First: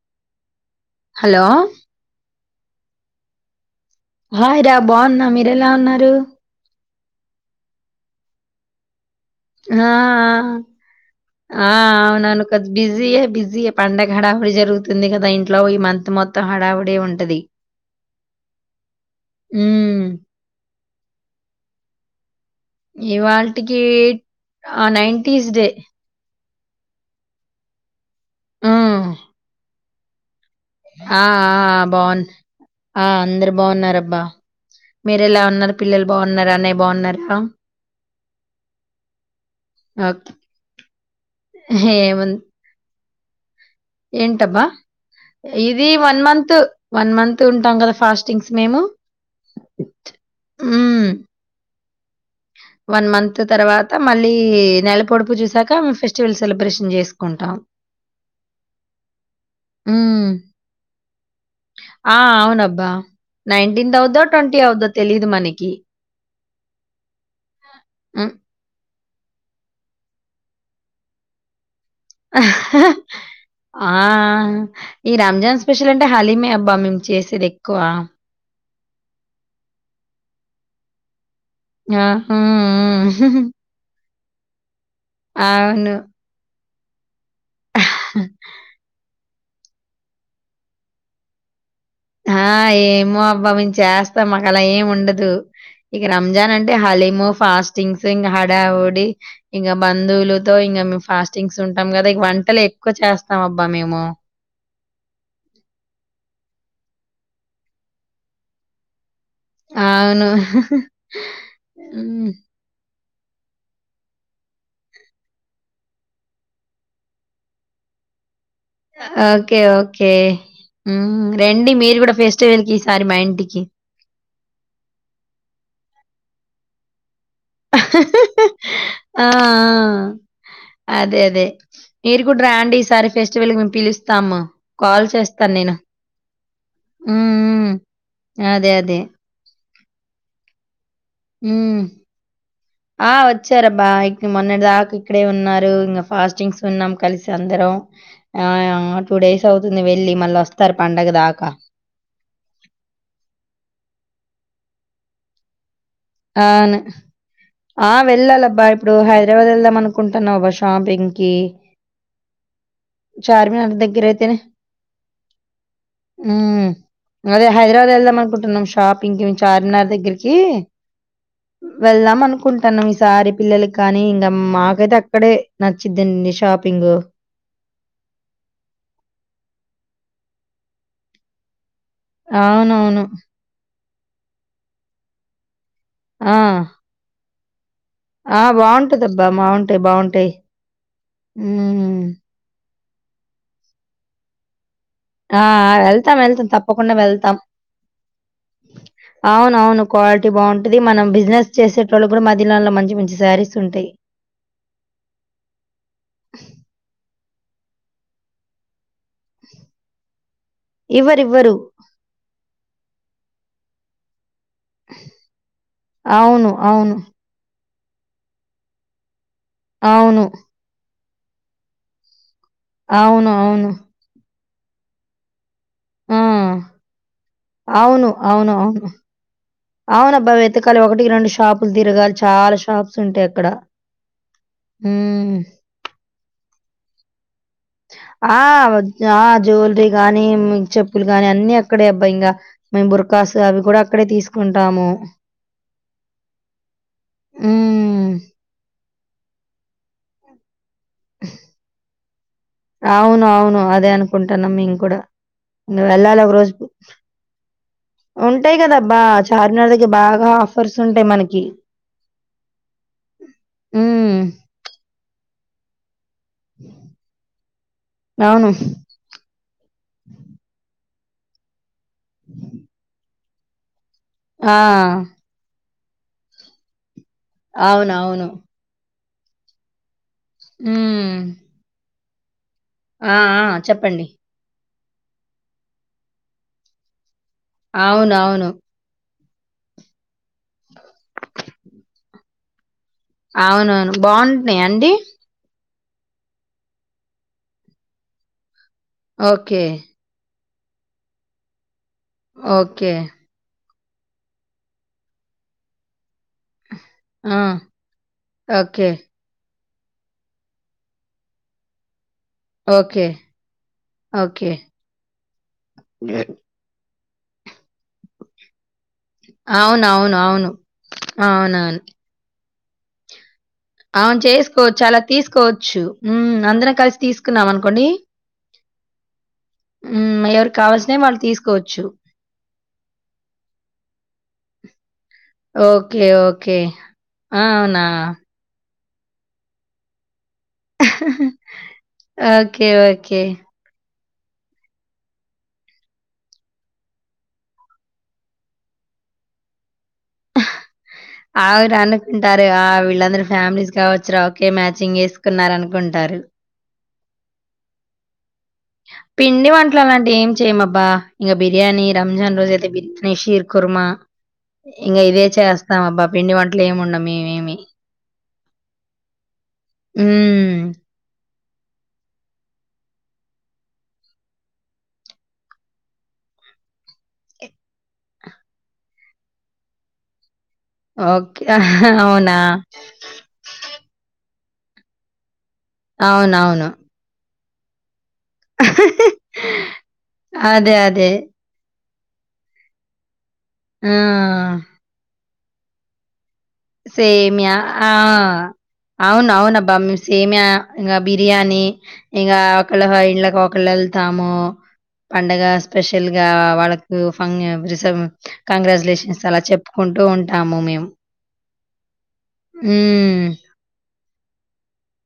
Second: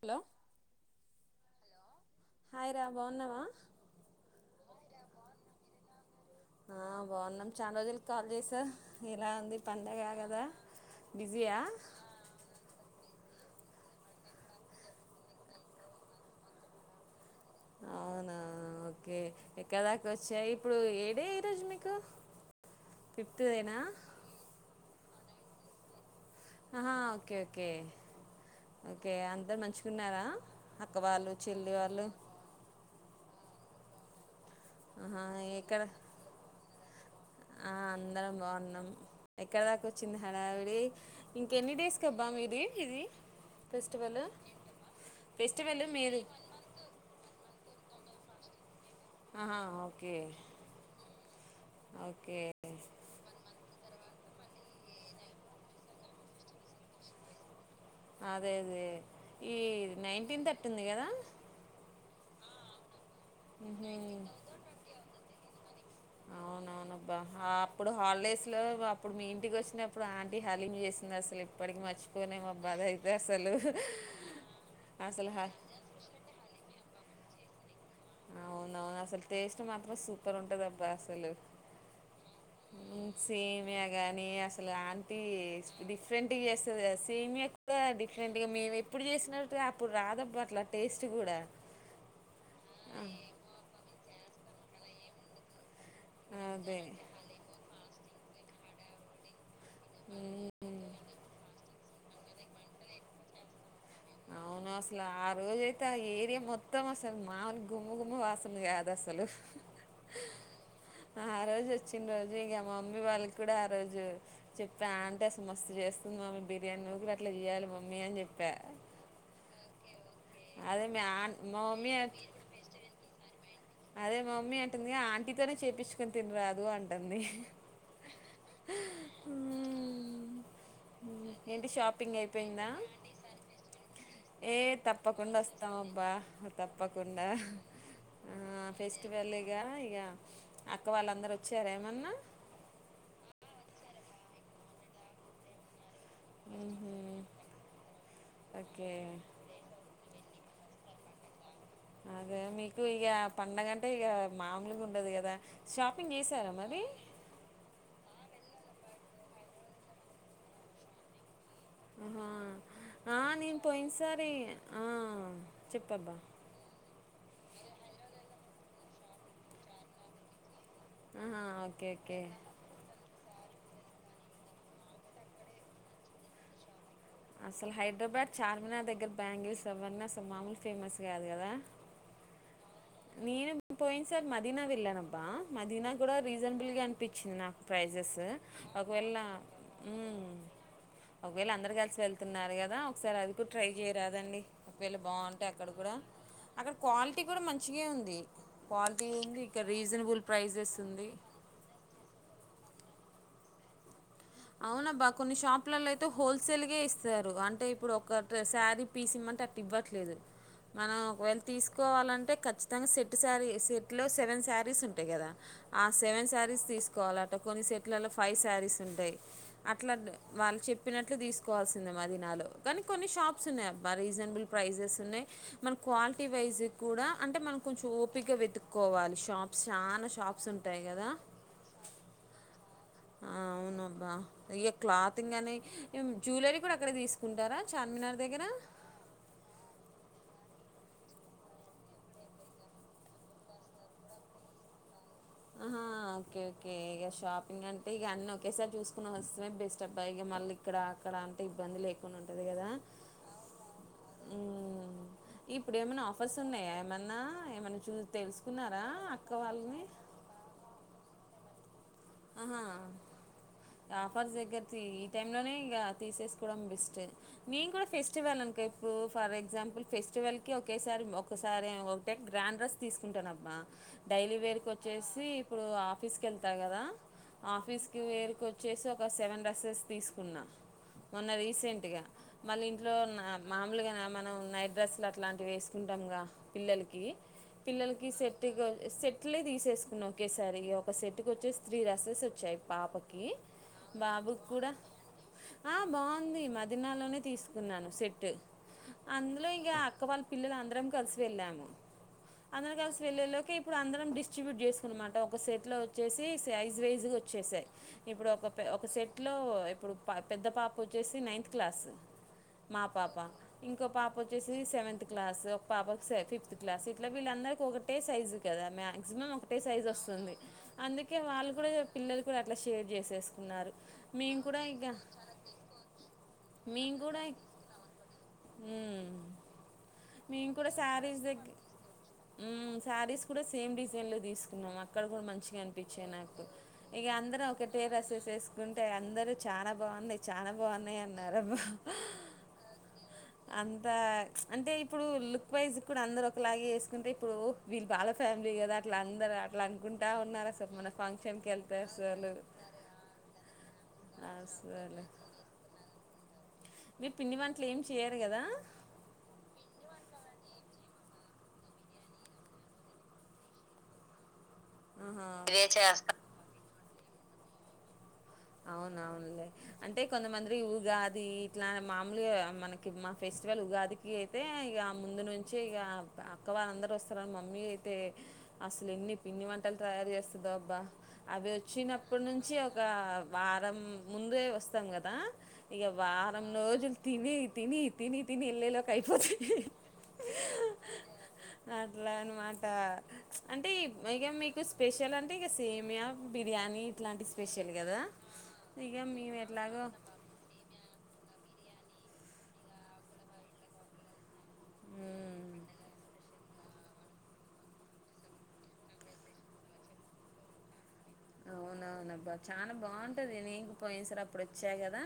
Hello hello hi రా బావున్నావా hi రా బాగున్నా మీరేలా ఉన్నారు ఆ బాగున్నాం చాలా రోజులకి కాల్ చేసారు ఆ బిజీయా ఆ ఆ అవును కొద్ది బిజీ అయిపో పండగ హడావుడి జరుగుతుంది కదా ఇంట్లో ఈ మంత్ మొత్తం హడావిడి ఉంటది అవునా ఓకే ఇక్క ఉమ్ దాకా వచ్చా ఇప్పుడు ఏడే ఈ రోజు మీకు ఫిఫ్త్దేనా ఇవాళ్టికీ ఆ నైంటీస్ డే ఆహా ఓకే ఓకే ఉమ్ ఓకే అందరు మంచిగున్నారా అక్క ఆ వాళ్ళు చెల్లి ఆ వాళ్ళు బావున్ ఆ అందరు బాగున్నారు అబ్బా ఆహా మీరేలా ఉన్నారు ఎక్కడ పిల్లలు బాగున్నారా అన్నయ్య బాగున్నారా ఆ అందరం బాగున్నాం ఎక్కడ దాకా వచ్చింది ఓకే హడావిడి ఇంక ఎన్ని డేస్ కబ్బా ఏముంది మీది ఇది ఫెస్టివల్ ఏంటబ్బా ఫెస్టివల్ ఇది మీరు వన్ మంత్ వన్ మంత్ ఉంటాం కదా ఫాస్టింగ్స్ మేము ఆహా okay okay okay one month తర్వాత మళ్ళీ నెల పొడుపు చూసాక ఫెస్టివల్ సెలబ్రేషన్ చేసుకుంటాం అదే అదే ఈ హ్మ్. నైన్టీన్త్ అట్ ఉంది కదా ఆ అవునబ్బా నైన్టీన్త్ అవుదొ ట్వంటీ అవుదో తెలీదు మనకి అవునవునబ్బా అప్పుడు హ్మ్. హాలిడేస్ లో అప్పుడు మీ ఇంటికి వచ్చినప్పుడు ఆంటీ హలీం చేసింది అసలు ఇప్పటికి మ హా ఆ ఆ ఈ అసలు హ రంజాన్ స్పెషల్ అంటే హలీమే అబ్బా మేం చేసేది ఎక్కువ అవునవును అసలు టేస్ట్ మాత్రం సూపర్ ఉంటదబ్బా అసలు యా హూ ఊ నీ అసలు ఆంటి డిఫరెంట్ గా చేస్తుది అస్ సేమ్యా కూడా డిఫరెంట్ గా మేం ఎప్పుడు చేసినట్టుగా అప్పుడు రాదబ్బా అప్పుడు అట్లా టేస్ట్ కూడా ఆ ఏమో అబ్బా మేం చేస్తాం మాకు అలా ఏం ఉండదు ఇక రంజాన్ అంటే అదే హలీము ఫాస్టింగ్స్ ఇంకా హడావుడి ఇంకా బంధువులుతో ఇంకా మేము ఫాస్టింగ్స్ ఉంటాం కదా ఇక వంటలు ఎక్కువ చేస్తాం అబ్ అవును అసలు ఆ రోజు అయితే ఆ ఏరియా మొత్తం అస మామలుగా గుమ గుమ వాసనలు కాదు అసలు అవును ఆ రోజు వచ్చిన ఉమ్ రోజు ఇక మా మమ్మీ వాళ్ళకి కూడా ఆ రోజు చెప్పా అంటీ అసలు మస్తు చేస్తుంది మమ్మీ బిర్యానీ నువ్వు కూడా అట్లా చెయ్యాలి మమ్మీ అని చెప్పా ఓకే ఓకే అదే మీ ఊమ్ ఆ మా రండి మమ్మీ మీరు కూడా అన్- ఫెస్టివెల్ కి ఈసారి మా ఇంటికి అదే మమ్మీ అంటుంది ఆ ఆంటీతోనే చేయిపిచ్చుకోని తినరాదూ అంటాంది ఆ ఆ ఉమ్. అదే అదే ఏంటి షాపింగ్ మీరు కూడ రాండి అయిపోయిందా ఈసారి ఫెస్టివల్ కి మేము పిలుస్తాము కాల్ చేస్తాను నేను వాహ్ హ్మ్. తప్పకుండా హ్మ్. అదే అదే ఫెస్టివల్గా గా ఇగ ఆ వాళ్ళందరు వచ్చార ఉమ్ ఏమన్నా ఆ వచ్చారబ్బా ఇక్ మొన్నటిదాకా ఇక్కడే ఉన్నారు ఇంగ ఫాస్టింగ్స్ ఉహు, ఉన్నాం కలిసి అందరం ఓకే ఆ టూ డేస్ అవుతుంది వెళ్ళి మళ్ళొస్ తారు పండగ దాకా అదే మీకు ఇగ పండగంటే ఇగ మామూలుగా ఉండదు కదా షాపింగ్ చేశారా ఆవును మరి ఆ వెళ్ళాలబ్బా ప్పుడు హైదరాబాద్ ఏళ్దాం అనుకుంటున్నావు గా షాపింగ్ కి ఊ హా ఆ నేను పోయినసారి దగ్గరైతేనే ఆ చెప్పబ్బా హ్మ్. అదే హైదరాబాద్ ఎళ్దాం అనుకుంటున్నాం షాపింగ్ కి చార్మినార్ దగ్గిరికి ఆహా ఓకే వెళ్దాం ఓకే అనుకుంటన్నాం ఈసారి పిల్లల కానీ ఇంగ మాకైతే అక్కడే నచ్చిద్ధండి షాపింగు అసలు హైదరాబాద్ చార్మినార్ దగ్గర బ్యాంగిల్స్ అవన్న అసలు మామూలు ఫేమస్ కాదు కదా అవునవును పోయిన్సారీ మదీనా వెళ్ళానబ్బా మదీనా కూడా ఆ! రీజనబుల్గా అనిపించింది ప్రైజెస్ ఆ! ఒకవెళ్ళ బావుంటదబ్బా! బావుంటాయి. మ్ బావుంటాయి. ఒకవేళ అందరు కలిసి హ్మ్. వెళ్తున్నారు కదా ఒకసారి అది కూడా ట్రై చేయ్యరాదండి ఆ వెళ్తాం వెళ్తాం అక్కడ తప్పకుండా క్వాలిటీ వెళ్తాం కూడా మంచిగా ఉంది క్వాలిటీ ఉంది ఇక్కడ అవునవును రీజనబుల్ క్వాలిటీ ప్రైజెస్ బాగుంటది ఉంది మనం బిజినెస్ చేసేటోళ్ళకూడా మధీనాలో మంచి మ చి సారీస్ ఉంటయి అవునబ్బా కొన్ని షాపులలో అయితే హోల్సేల్గా ఇస్తారు అంటే ఇప్పుడు ఒక డ్రశారీ పీసిమ్మంటే అట్ ఇవ్వట్లేదు మనం ఒకవేళ ఇవ్వరివ్వరు. తీసుకోవాలంటే ఖచ్చితంగా సెట్టు సారి సెట్లో సెవెన్ శారీస్ ఉంటాయి కదా ఆ సెవెన్ అవును. శారీస్ అవును. తీసుకోవాల అట్ట కొన్ని సెట్లలో ఫైవ్ శారీస్ ఉంటాయి అట్లా అవును. వాళ్ళు చెప్పినట్లు తీసుకోవాల్సిందే మ దీనాలో కానీ కొన్ని అవును. షాప్స్ అవును. ఉన్నాయబ్బ రీజనబుల్ ప్రైజెస్ ఉన్నాయి మన క్వాల్ ఆ! వైజు కూడా అంటే మనం కొంచెం అవును. ఓపగా అవును. అవును. వెతుక్కోవాలి షాప్స్ చాలా అవునబ్బా! షాప్స్ వెతకాలి. ఉంటాయి కదా షాపులు తిరగా ఛాల షాపు అవున అబ్బా ఇక క్లాతింగ్ హ్మ్. అని జ్యువలరీ కూడా అక్కడే తీసుకు ఆ ఆ జ్యువలరీ గానీ చెప్పులు గాని అన్ని అక్కడే అబ్బా ఇంగ మేము బుర్కాసు అవి కూడా అక్కడే తీసుకుంటాము అహ ఓకే ఓకే ఇగ షాపింగ్ అంటే ఇగ హ్మ్. అన్ని ఒకేసారి చూసుకొని వస్తే బెస్ట్ అబ్బాయి ఇక మళ్ళీ ఇక్కడ అక్కడ అంటే ఇబ్బంది లేకుండా ఉంటది కదా అవును. అవును. అదే అనుకుంటున్నాం మేము కూడా. ఇప్పుడు నువ్వు ఏమన్నా వెళ్ళాలి ఒక ఆఫర్స్ రోజు. ఉన్నాయా ఏమన్నా ఏమన్నా చూ ఉంటాయి తెలుసుకున్నారా కదబ్బా! అక్క చార్మినార్ వాళ్ళవి దగ్గర బాగా ఆఫర్స్ ఉంటాయి మనకి ఆహా హ్మ్. ఆఫర్స్ దగ్గరతి ఈ టైం లోనే ఇగ తీసేసుకోవడం బెస్ట్ నేనుకూడా ఫెస్టివల్ అవును. అనుకొ ఇప్పుడు ఫర్ ఎగ్జాంపుల్ ఫెస్టివల్ కి ఒకే ఒకసారి ఒకసారి ఒకటే గ్రాండ్ డ్రెస్ తీసుకుంటానబ్బ డైలీ ఆ! వేరుక వచ్చేసి ఇప్పుడు ఆఫీస్కి వెళ్తా కదా ఆఫీస్కి అవునవును. వేరుకు వచ్చేసి ఒక సెవెన్ డ్రెస్సెస్ తీసుకున్నా హ్మ్. మొన్న రీసెంట్గా మళ్ళీ ఇంట్లో ఆ! ఆ! మామూలుగా చెప్పండి. మనం నైట్ డ్రెస్సులు అట్లాంటివి వేసుకుంటాముగా పిల్లలికి పిల్లలకి అవునవును. సెట్గా సెట్లే తీసేసుకున్నా ఒకేసారి ఒక సెట్కి వచ్చే త్రీ డ్రెస్సెస్ వచ్చాయి పాపకి అవునవును బాగుంటున్నాయ అండి ఆ బాగుంది మదీనాలోనే తీసుకున్నాను సెట్ అందులో ఓకే. ఇంక అక్క వాళ్ళ పిల్లల అందరం కలిసి వెళ్ళాము అందరం ఓకే. కలిసి వెళ్ళలోకి ఇప్పుడు అందరం డిస్ట్రిబ్యూట్ చేసుకున్నమాట ఒక సెట్ లో వచ్చేసి సైజ్ వైజ్ గా ఆ! వచ్చేసాయి ఇప్పుడు ఒక ఒక ఓకే. సెట్ లో ఇప్పుడు పా పెద్ద పాప వచ్చేసి నైన్త్ క్లాసు మా ఓకే. పాప ఇంకో పాప ఓకే. వచ్చేసి సెవెంత్ క్లాస్ ఒక పాప ఫిఫ్త్ క్లాస్ సి ఇట్లా వీళ్ళందరిక ఒకటే సైజు కదా మాక్సిమం ఒకటే సైజ్ అవునవును. వస్తుంది అవును. అందుే ఇగ వాళ్ళు అవును కూడా అవునవును. పిల్లలు కూడా అలా షేర్ చేసేసరు అవును చేసుకోవచ్చు అలా తీసుకోవచ్చు అందరం కలిసి తీసుకున్నాం అనుకోండి హ ఉమ్ ఎవరి కావల్సినవి వాళ్ళు తీసుకోవచ్చు శారీస్ కూడా సేమ్ డిజైన్ లో తీసుకున్నాం అక్కడ కూడా మంచిగా అనిపించి ఓకే. వచ్చే నాకు ఓకే. ఇక ఆ! అందరం ఒక అవునా? టే రసెస్ వేసుకుంటే అందరు చాలా బాగుంది చాలా బాగున్నాయి అన్నారు అబ్బా ఓకే. ఓకే. అంతా అంటే ఇప్పుడు లుక్ వైజ్ కూడా అందరు ఒకలాగే వేసుకుంటే ఇప్పుడు వీళ్ళు వాల ఫ్యామిలీ కదా అట్లా అందరు అట్లా అనుకుంటా ఉన్నారు అస మన ఫంక్షన్కి అవుర వెళ్తే అసలు అనుకుంటారు ఆ వీళ్ళందరు ఫ్యామిలీస్ కా వచ్చు రా ఓకే మ్యాచింగ్ అసలు వేసుకున్నారు అనుకుంటారు అరు మీరు పిండి వంటలు ఏమి చెయ్యరు కదా పిండి వంటలు అలాంటివి ఏం చేయ్యమబ్బా ఇంకా బిర్యానీ రంజాన్ రోజు అయితే బిర్యానీ షీర్ కురుమా ఇంకా ఇవే ఆహా చేస్తాంబ్బా చేస్తా పిండి వంటలు ఏమి ఉండవ్ మేమేమి అవున అవునులే అంటే కొంతమందిరి హ్మ్. ఉగాది ఇట్లా మామూలుగా మనకి మా ఫెస్టివల్ ఉగాదికి అయితే ఇక ముందు నుంచి ఇక వాళ్ళందరు వస్తారు అని మమ్మీ అయితే అసలు ఎన్ని పిండి వంటలు తయారు చేస్తదో దా అబ్బా ఓకే. అవి వచ్చినప్పటి అవునా? నుంచి ఒక వారం ముందే వస్తాం కదా ఇక వారం అవునవును. రోజులు తిని తిని తిని తిని వెళ్ళేలోగా అయిపోతాం హా అదే. అదే. హా ఇట్లా అనమాట అంటే ఇక ఆ! మీకు స్పెషల్ అంటే ఇక సేమియా బిర్యానీ ఇట్లాంటి సేమ్యా స్పెషల్ ఆ! కదా ఇగ అవును మేము అవునబ్బా ఎట్లాగో సేమ్య ఇంకా బిర్యానీ ఇగ ఒకళ్ళ ఇళ్లకి ఒకళ్ళు వెళ్తాము పండగ ఉమ్ స్పెషల్ గా వాళ్ళకు ఫ [unintelligible] కంగ్రాచ్యులేషన్స్ అలా చెప్పుకు కుంటూ ఉంటాము మేము అవునవునబ్బ చాలా హ్మ్. బాగుంటది నీకు పోయిన సారి అప్పుడు వచ్చా కదా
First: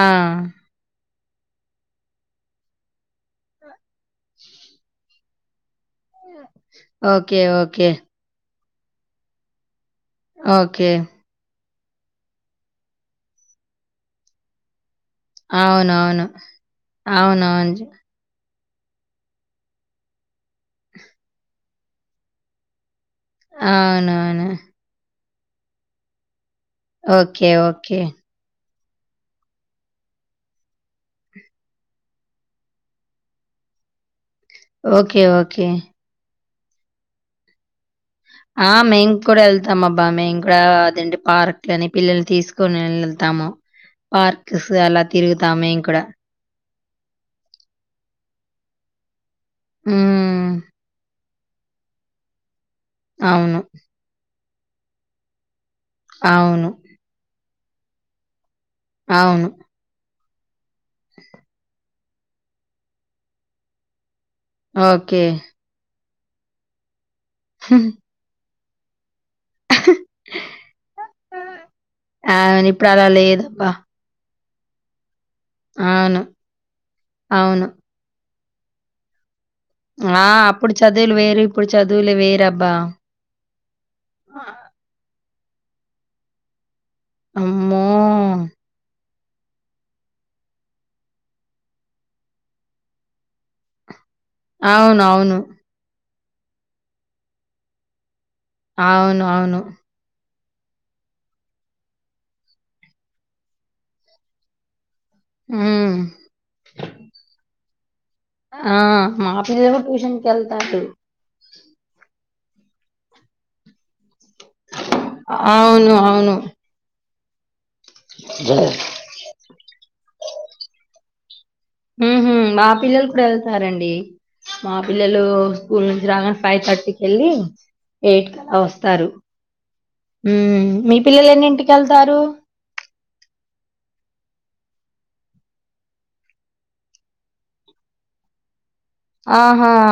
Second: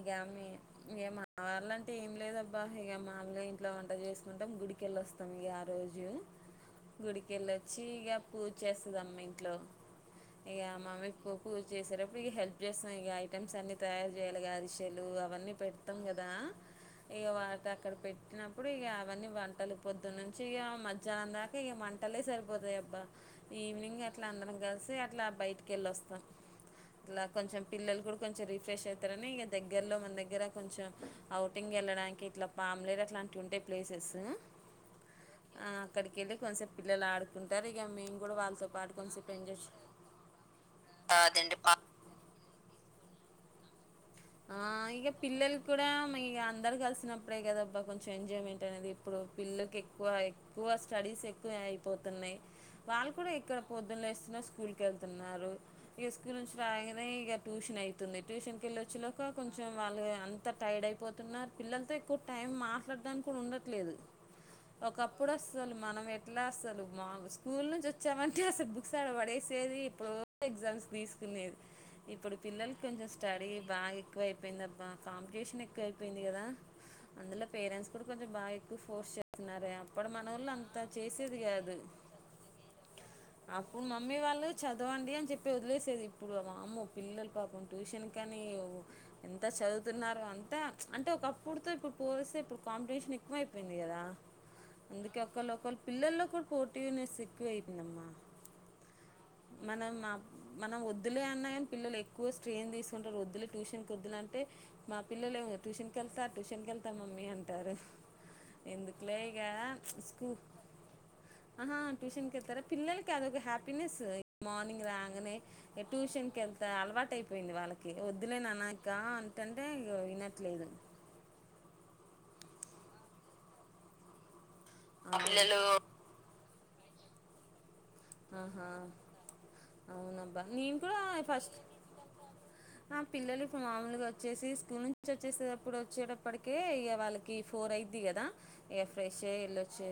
ఆ! మీ మీయ్యమ్ మా వాళ్ళంటే ఏం లేదబ్బా ఇక మామూగా ఇంట్లో వంట చేసుకుంటాం గుడికెల్లోస్తాం ఇక ఆ రోజు ఓకే. గుడికెళ్ళొచ్చి ఓకే. ఇక పూజ చేస్తుదమ్మ ఇంట్లో ఇక ఓకే. మమ్మీ పూ చేసేటప్పుడు ఇక హెల్ప్ చేస్తాం ఇక ఐటెమ్స్ అన్ని తయారు చేయాలి కాదు టెలు అవన్నీ పెడతాం అవునవును. కదా ఇక అవునవును. వాటినక్కడ పెట్టినప్ ఇప్పుడు ఇక అవన్నీ వంటలు పొద్దున్నంచి ఇక మధ్యాహ్నం దాకా ఇక వంటలే సరిపోతాయి అబ్బా ఈవినింగ్ అట్లా అవునవును. అందరం కలిసి అట్లా బయటికి వెళ్ళి వస్తాం ఇలా ఓకే. కొంచెం ఓకే. పిల్లలు కూడా కొంచెం రిఫ్రెష్ అయిత్ తరని ఇక దగ్గర్లో మన దగ్గర కొంచెం అఔటింగ్ వెళ్ళడానికి ఇట్లా పామ్లేర్ అలాంటి ఉంటయి ప్లేస్ సూ ఓకే ఓకే కొంచసేప్ పిల్లలు ఆడుకుంటారు ఇక మేం ఆ మేము కూడా వెళ్తాం అబ్బా మేము కూడా అదేంటి అదండి పార్కు అని పా పిల్లల్ని తీసుకుని ఎల్తమో ఆ ఇక పిల్లలు కూడా ఇగ అందరు కలిసినప్పుడే కదబ్బా కొంచెం ఎంజాయ్మెంట్ అనేది ఇప్పుడు పిల్లకి ఎక్కువ హ్మ్. ఎక్కువ స్టడీస్ ఎక్కువ అయిపోతున్నాయి వాళ్ళు కూడా ఎక్కడ అవును. పొద్దున లేస్తేనే స్కూల్ కి వెళ్తున్నారు ఇక స్కూల్ నుంచి అవును. రాగానే ఇక ట్యూషన్ అయితుంది ట్యూషన్ కెళ్ళి ఇంకా అవును. కొంచెం వాళ్ళు గదా అంత టైడ్ అయిపోతున్నారు పిల్లలతో ఎక్కువ టైం మాట్లాడడానికి కూడా ఉండట్లేదు ఓకే. ఒకప్పుడు అస్సలు మనం ఎట్లా అస్సలు మాలు స్కూల్ నుంచి వచ్చామంటే అసలు బుక్ తేసేది ఇప్పుడు ఎగ్జామ్స్ తీసుకునేది ఇప్పుడు అవును. పిల్లల ఇప్పుడలా కొంచెం స్టడీ లేదబ్బా! బాగా ఎక్ అయిపోయింది అబ్బా కాంపిటీషన్ ఎక్కువ అయిపోయింది అవును. కదా అందులో అవును. పేరెంట్స్ కూడా కొంచెం బాగా ఎక్ ఎక్కువ ఫోర్స్ చేస్ ఆ అప్పుడు చదువులు వేరు ఇప్పుడు కాదు చదువులు వేర్ అబ్బా అప్పుడు మమ్మీ వాళ్ళు చదవండి అని చెప్పి వదిలేసేది ఇప్పుడు వామ్మో పిల్లలు పాపం అమ్మో! ట్యూషన్ కి అని ఎంత చదువుతున్నారు అంతా అంటే ఒకప్పుడుతో ఇప్పుడు పోలిస్తే ఇప్పుడు కాంపిటీషన్ ఎక్కువ అయిపోయింది కదా అవును. అందుకే అవును. ఒక్కలకొక్కలు పిల్లల్లో కూడా పోటీనెస్ ఎక్కువ అయిపోయిందమ్మా అవును అవును మనం మనం వద్దులే అన్నాగని పిల్లలు ఎక్కువ స్ట్రెయిన్ తీసుకుంటారు వద్దులే ట్యూషన్ కు వద్దులే అంటే మా పిల్లలేమో ట్యూషన్ హ్మ్. కి ఎళ్తా ట్యూషన్ కి ఎళ్తా మమ్మీ అంటారు ఆ ఎందుకులే మా ఇక పిల్లలు ట్యూషన్ కి స్కూ వెళ్తారూ ఆహా ట్యూషన్ కి ఎళ్తారా పిల్లలకి అదో ఒక హ్యాపీనెస్ మార్నింగ్ రాంగనే అవును. ట్యూషన్ కి అవును. వెళ్తా అలవాటు అయిపోయింది వాళ్ళకి వద్దులే నాన్న ఇంక అంటంటే వినట్లేదు హ్మ్ హు మా పిల్లలు కూడా వెళ్తారండి మా పిల్లలు స్కూల్ నుంచి రాగా ఫైవ్ థర్టీ కెళ్ళి ఎయిట్ కళ్ల ఆహా వస్తారు అవునబ్బా హ్మ్ నేను మీ కూడా పిల్లలు ఫస్ట్ ఎన్నింటికి వెళ్తారు ఆ పిల్లలు ఇప్పుడు మాముూలుగా వచ్చేసి స్కూల్ నుంచి వచ్చేసటప్పుడు వచ్చేటప్పటికే ఇగ వాళ్ళకి ఫోర్ అయి ది కదా ఇగ ఫ్రెష్ ఆహా! వెళ్లొచ్చే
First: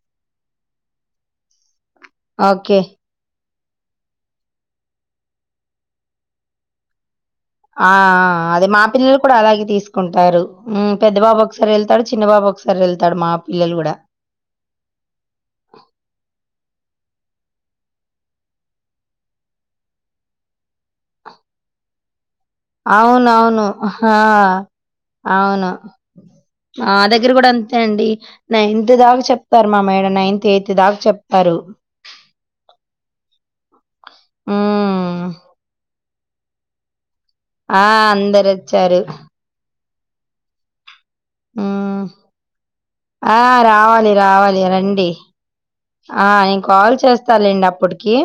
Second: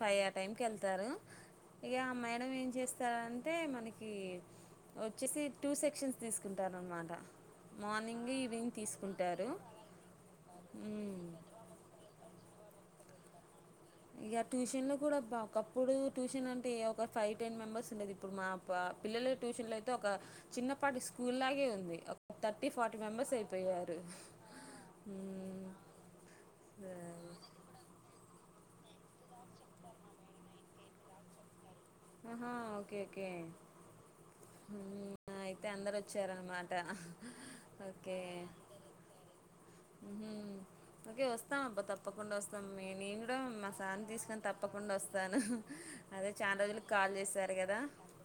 ఫైవ్ అ టైం కి వెళ్తారు ఇగ మనం ఏం ఓకే. చేస్తారంటే మనకి వచ్చేసి టూ సెక్షన్స్ తీసుకుంటారు అనమాట ఆ మార్నింగ్ ఆ అదే ఈవినింగ్ మా పిల్లలు కూడా అలాగే తీసుకుంటారు హ్మ్ పెద్ద ఉమ్ బాబు ఒకసారి వెళ్తాడు చిన్న బాబు ఒక సారి వెళ్తాడు మా పిల్లలు గూడా. ఇగ ట్యూషన్ లో కూడా బా ఒకప్పుడు ట్యూషన్ అంటే ఏ ఒక ఫైవ్ టెన్ మెంబర్స్ ఉండేది ఇప్పుడు మా పిల్లలు ట్యూషన్ లో అయితే ఒక చిన్నపాటి స్కూల్ లాగే ఉంది ఒక థర్టీ ఫార్టీ మెంబర్స్ అవునువును అయిపోయారు హా మ్మ్. అవును మా దగ్గర కూడా అంతే అండి నైన్త్ దాకా చెప్తారు మా మేడం నైన్త్ ఎయిత్ దాకా చెప్తారు ఆహా ఓకే ఓకే హ్మ్ నా అయితే అందరు వచ్చారనమాట ఆ అందరు వచ్చారు హ్మ్ ఓకే వస్తాం అబ్బా హ్మ్. తప్పకుండా వస్తాం నేను కూడా ఆ! మా సార్ ని రావాలి. తీసుకొని రావాలి. తప్పకుండా రండి. వస్తాను ఆ అదే చాలా నేను రోజులకు కాల్ చేస్తా చేశారు లేండి కదా అప్పటికి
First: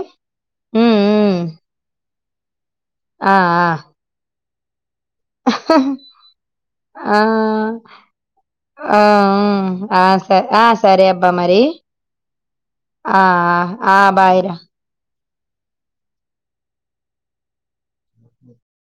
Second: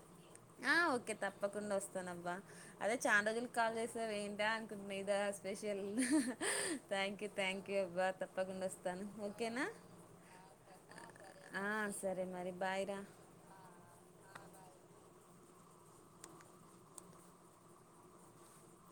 ఆ హ్మ్. ఓకే హ్మ్. తప్పకుండా వస్తాన అబ్బా అదే చాన ఆ! రోజుల కి ఆ! కాల్ చేసావే ఏంటా [unintelligible] మీదా స్పెషల్ ఆ థ్యాంక్ యూ థ్యాంక్ యూ అబ్బా తప్పకుండా ఆ వస్తాను ఓకేనా ఆ ఆ సరే అబ్బా మరి రి ఆ సరే మరి బాయ్ రా ఆ ఆ ఆ బాయ్ రా